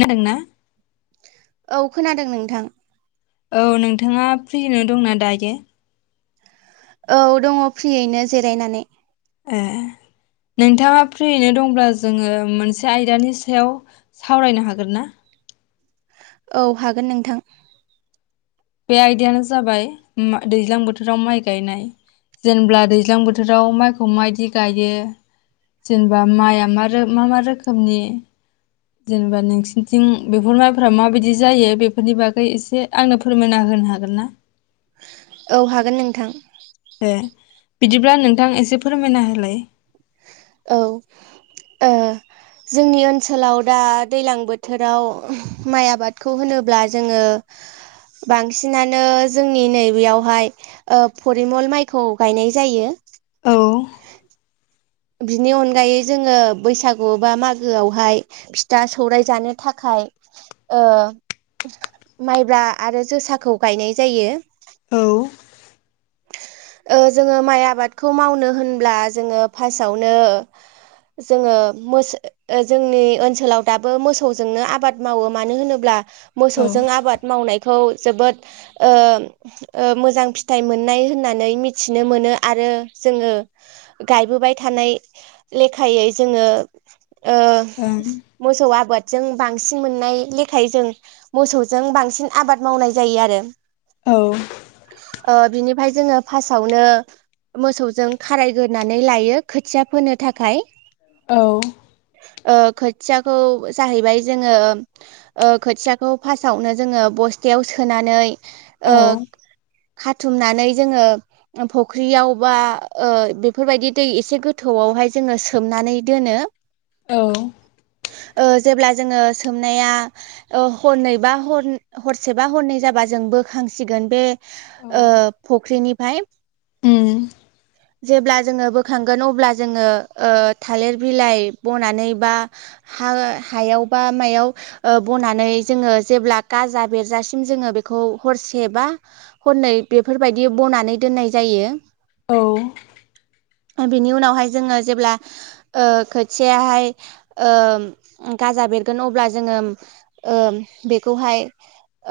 नोंना औ खोनादों नोंथां औ नोंथाङा फ्रिनो दंना दायोे औ दङ फ्रियैनो जिरायनानै ए नोंथाङा फ्रियैनो दंब्ला जोङो मोनसे आयदानि सायाव सावरायनो हागोन ना औ हागोन नोंथां बे आयदायानो जाबाय मा दैज्लां बोथोराव माइ गायनाय जेनेबा दैज्लां बोथोराव माइखौ माआयदि गायो जेनेबा माइआ मा रो मा-मा रोखोमनि जेनेबा नोंसिनिथिं बेफोर माइफोरा माबायदि जायो बेफोरनि बागै एसे आंनो फोरमायना होनो हागोन ना औ हागोन नोंथां ए बिदिब्ला नोंथां एसे फोरमायना होलाय औ ओ जोंनि ओनसोलाव दा दैलां बोथोराव माइ आबादखौ होनोब्ला जोङो बांसिनानो जोंनि नैबेयावहाय ओ फरिमल माइखौ गायनाय जायो औ बिनि अनगायै जोङो बैसागु बा मागोआवहाय फिथा सौराय जानो थाखाय ओ माइब्रा आरो जोसाखौ गायनाय जायो औ ओ जोङो माइ आबादखौ मावनो होनब्ला जोङो फासआवनो जोङो मोस ओ जोंनि ओनसोलाव दाबो मोसौजोंनो आबाद मावो मानो होनोब्ला औ मोसौजों आबाद मावनायखौ जोबोद ओ मोजां फिथाइ मोननाय होननानै मिथिनो मोनो आरो जोङो गाय बोबाय थानाय लेखायै जोङो ओ ओं मोसौ आबाद जों बांसिन मोननाय लेखायै जों मोसौजों बांसिन आबाद मावनाय जायो आरो औ फाय जोङो फासावनो मोसौजों खारायगोना नै लायो खोथिया फोनो थाखाय। औ ओ खोथियाखौ जाहैबाय जोङो ओ खोथियाखौ फासआवनो जोङो बस्थायाव सोनानै ओ औ खाथुमनानै जोङो फुख्रियाव बा ओ बेब फोरबायदि दै एसे गोथौआवहाय जोङो सोमनानै दोनो औ ओ जेब्ला जोङो सोमनाया ओ हरनैबा हर हरसे बा हरनै जाबा जों बोखांसिगोन बे ओ फुख्रिनिफ्राय उम जेब्ला जोङो बोखांगोन अब्ला जोङो ओ थालिर बिलाइ बनानै बा हा हायाव बा मायाव ओ बनानै जोङो जेब्ला गाजा बेरजासिम जोङो बेखौ हरसेबा हरनै बेफोरबायदि बनानै दोननाय जायो। औ बिनि उनावहाय जोङो जेब्ला ओ खोथियाहाय ओ गाजा बेरगोन अब्ला जोङो ओम बेखौहाय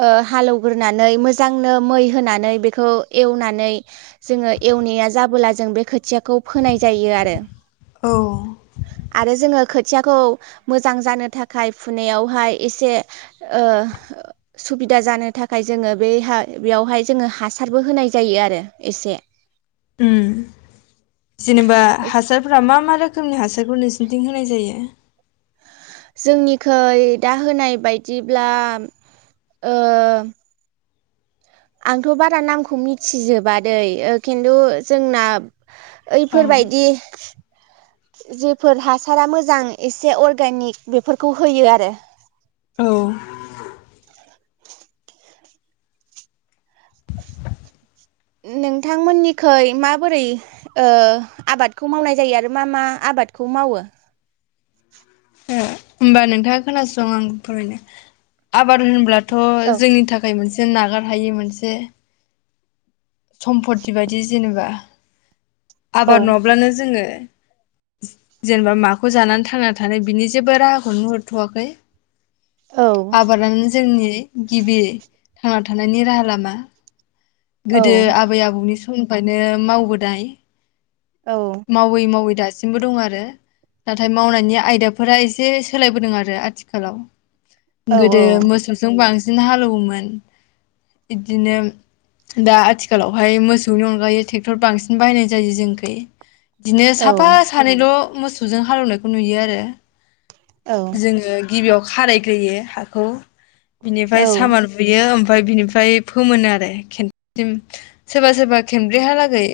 ओ हालौवग्रोनानै मोजांनो मै होनानै बेखौ एवनानै जोङो एवनाया जाबोला जों बे खोथियाखौ फोनाय जायो आरो आरो जोङो खोथियाखौ मोजां जानो थाखाय फुनायावहाय एसे ओ सुबिदा जानो थाखाय जोङो बेहा बेयावहाय जोङो हासारबो होनाय जायो आरो एसे उम जेनेबा हासारफोरा मा मा रोख खोमनि हासारखौ नोंसिनथिं होनाय जायो? जोंनिखै दा होनाय बायदिब्ला ओ आंथ' बारा नामखौ मिथिजोबा दै खिन्थु जोंना ओं ऐफोरबायदि जेफोर हासारा मोजां एसे अर्गेनिक बेफोरखौ होयो आरो औ नोंथांमोननिखै माबोरै ओ आबादखौ मावनाय जायो आरो मा मा आबादखौ मावो? होमबा नोंथाङा खोनासं आं फोरमायनो आबाद होनब्ला थ' औ जोंनि थाखाय मोनस जों नागारहायि मोनसे सम्पती बायदि जेनेबा औ आबाद नङाब्लानो जोङो जेनबा माखौ जानानै थांना थानो बिनि जेबो राहाखौ नुहरथ'वाखै औ आबादानो जोंनि गिबि थांना थानायनि राहा लामा औ गोदो आबै आबौनि स [unintelligible] नो मावबोदाय औ मावै मावै दास सिमबो दं आरो नाथाय मावनायनि आयदाफोरा एसे सोलायबोदों आरो आथिखालाव। औ गोदो मोसौजों बांस दिनो हाल एवोमोन इदिनो दा आथिखालावहाय मोसौनि अनगायै थेक्टर बांसिन बाहायनाय जायो जोंनिखै दिनो औ साफा सानैल' मोसौ सौजों हालेवनायखौ नुयो आरो औ जोङो गिबियाव खारायग्रोयो हाखौ औ बिनिफ्राय सामार बुयो ओमफाय बिनिफ फाय फोमोनो आरो [unintelligible] सोरबा सोरबा खेनब्रैहालागै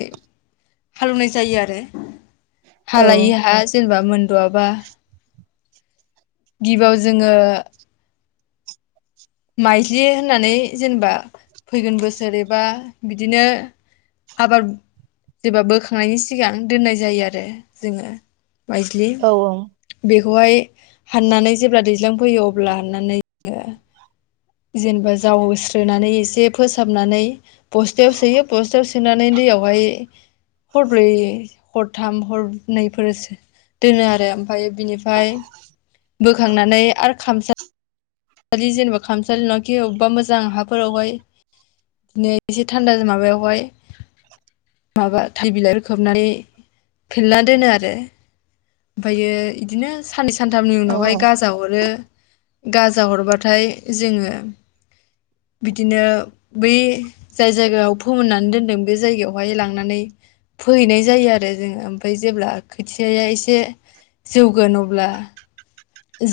हालेवनाय जायो आरो हा औ लायै हा जेनेबा मोनद'आबा गिबियाव जोङो माइज्लि होननानै जेनेबा फैगोन बोसोर एबा बिदिनो आबाद जेबा बोखांनायनि सिगां दोननाय जायो आरो जोङो मायज्लि औ बे खौहाय हाननानै जेब्ला दैज्लां फैयो अब्ला हाननानै आ जेनेबा जावस्रोनानै एसे फोसाबनानै बस्थायाव सोयो बस्थायाव सोनानै दैयावहाय हरब्रै हरथाम हरनैफोरसो दोनो आरो फाय बिनिफाय बोखांनानै आरो खामसा दि जेनेबा खामसालि नखि अबेबा मोजां हाफोरावहाय बिदिनो एसे थान्दा माबायावहाय माबा थाइ बिलाइफोर खोबनानै फेरना दोनो आरो ओमफायो इदिनो साननैस सानथामनि उनावहाय गाजा अरो गाज गाजा अरबाथाय जोङो बिदिनो बै जाय जायगायाव फोमोननानै दोनदों बे जायगायावहाय लांनानै फोहैनाय जायो आरो जोङो ओमफाय जेब्ला खोथियाया एसे जौगोन अब्ला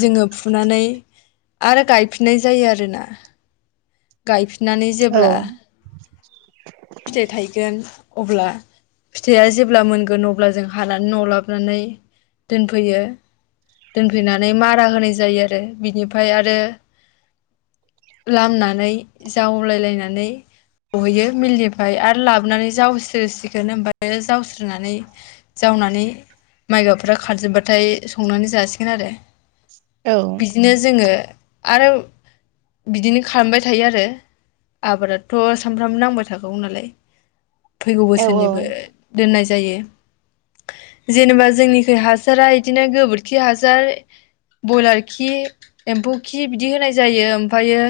जोङो फुनानै आरो गायफिननाय जायो आरोना गायफि नानै जेब्ला फिथाइ थायगोन अब्ला फिथाइया जेब्ला मोनगोन अब्ला जों हानानै न' लाबनानै दोनफैयो दोनफैनानै मारा होनाय जायो आरो बिनिफाय आरो लामना नानै जावलायलायनानै हैयो मिलनिफ्राय आरो लाबोनानै जावस्रोसिगोन ओमफ्राय जावस्रनानै जावनानै माइगाबफोरा खारजोबबाथाय संनानै जासिगोन आरो बिदिनो जोङो आरो बिदिनो खालामबाय थायो आरो आबादाथ' सानफ्रामबो नांबाय थाखागौ नालाय फैगौ औ बोसोरनिबो दोननाय जायो जेनेबा जोंनिखै हासारा बिदिनो गोबोरखि हासार बयलार खि एम्फौ खि बिदि होनाय जायो ओमफायो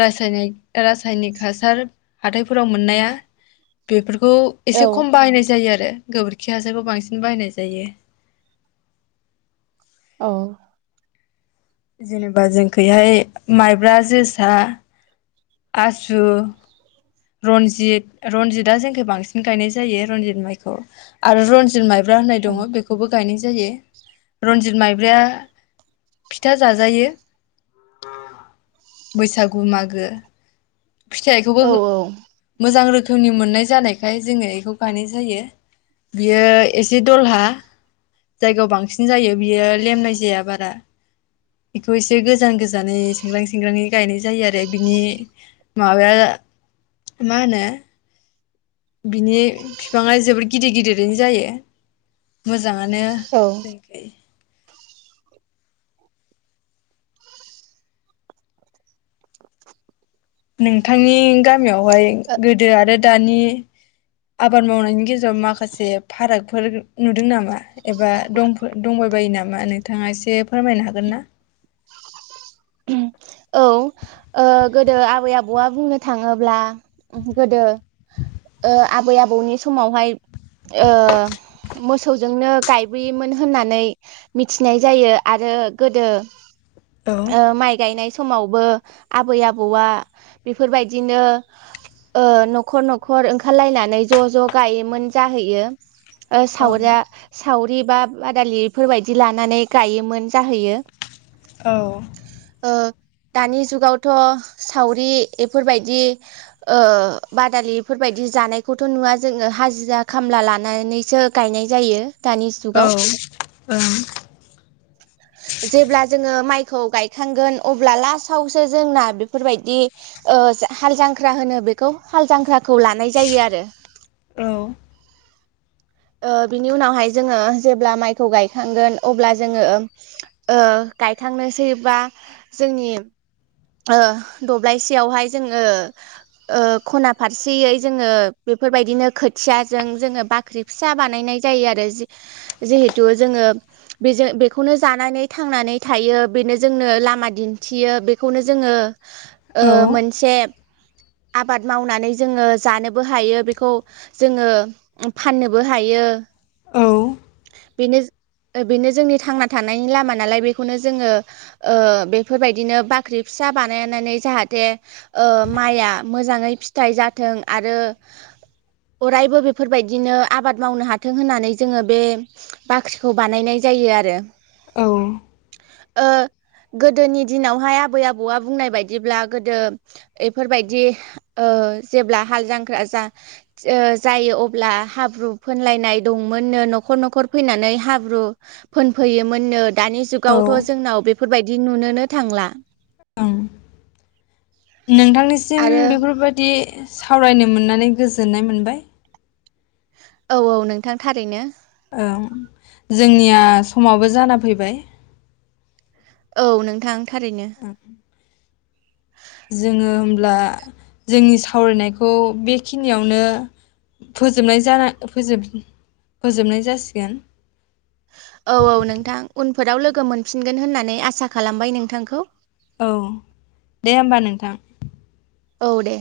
रासायनिक रासायनिक हासार हाथाय फोराव मोननाया बेफोर खौ एसे खम बाहायनाय जायो आ रो गोबोरखि हासारखौ बांसिन बायनाय जायो। औ । जेनेबा जोंखैहाय माइब्रा जोसा । आसु रनजित रनजितआ जोंनिथिं बांसिन गायनाय जायो रनजित माइखौ आरो रनजित माइ ब्रा होननाय दङ बेखौबो गायनाय जायो रनजित माइ ब्राया फिथा जाजायो बैसागु मागो। फिथाइखौबो मोजां रो खोमनि मोननाय जानायखाय जोङो बेखौ गायनाय जायो । बियो एसे दलहा जायगायाव बांसिन जायो बियो लेमनाय जाया बारा बेखौ एसे गोजान गोजानै सेंग्रां सेंग्राङै गायनाय जायो आरो बिनि माबाया मा होनो बिनि बिफाङा जोबोर गिदिर गिदिरैनो जायो मो जाङानो औ जोंखै नोंथांनि गामियावहाय गोदो आरो दानि आबाद मावनायनि गेजेराव माखासे फारागफोर नुदों नामा एबा दंफो दंबायबायो नामा नोंथाङा एसे फोरमायनो हागोन ना? ओ गोदो आबै आबौआ बुंनो थाङोब्ला गोदो ओ आबै आबौनि समावहाय ओ मोसौजोंनो गायबोयोमोन होननानै मिथिनाय जायो ।आरो गोदो औ ओ माइ गायनाय समावबो आबै आबौआ बेफोरबायदिनो ओ न'खर न'खर ओंखारलायनानै ज' ज' गायोमोन जाहैयो। ओ औ सावरिया सावरि बा बादालिफोर बायदि लानानै गायोमोन जाहोयो। औ । दानि जुगाव थ' सावरि एफोरबायदि ओ बादालि बेफोरबायदि जानायखौथ' नुवा जोङो हाजिरा खामला लानानैसो गायनाय जायो। दानि जुगाव जेब्ला जोङो माइ खौ गायखांगोन अब्ला लासावसो जोंना बेफोरबायदि ओ हाल जांख्रा होनो बेखौ हाल जांख्राखौ लानाय जायो आरो। औ । ओ बिनि उनावहाय जोङो जेब्ला माइखौ गायखांगोन अब्ला जोङो ओ गायखांनोसै बा जोंनि ओ दब्लायसेयावहाय जोङो ओ खना फारसेयै जोङो बेफोरबायदिनो खोथियाजों जोङो बाख्रि फिसा बानायनाय जायो आरो जि जिहेथु जोङो बेजों बेखौनो जानानै थांनानै थायो बेनो जोंनो लामा दिन्थियो बेखौनो जोङो ओ मोनसे आबाद मावनानै जोङो जानोबो हायो बेखौ जोङो फाननोबो हायो। औ बेनो बेनो जोंनि थांना थानायनि लामा नालाय बेखौनो जोङो ओ बेफोरबायदिनो बाख्रि फिसा बानायनानै जाहाथे ओ माइआ मोजाङै फिथाइ जाथों आरो अरायबो बेफोरबाय दिनो आबाद मावनो हाथों होननानै जोङो बे बाख्रिखौ बानायनाय जायो आरो। औ । ओ गोदोनि दिनावहाय आबै आबौआ बुंनाय बायदिब्ला गोदो एफोरबायदि ओ जेब्ला हाल जांख्रा जा ओ जायो । अ ब्ला हाब्रु फोनलायनाय दंमोननो, न'खर न'खर फैनानै हाब्रु फोनफैयोमोननो । दानि औ जुगावथ' ओं जोंनाव बेफोरबायदि नुनोनो थांला ओं नोंथांनिसिम आरो बेफोरबायदि सावरायनो मोननानै गोजोननाय मोनबाय औ औ नोंथां थारैनो ओं जोंनिया समाबो जाना फैबाय औ नोंथां थारैनो जोङो होमब्ला जोंनि सावरायनायखौ बेखिनियावनो फोजोबनाय जा जानोब फोजोबनाय जासिगोन। औ औ नोंथां उनफोराव लोगो मोनफिनगोन होननानै आसा खालामबाय नोंथांखौ। औ दे होमबा नोंथां। औ दे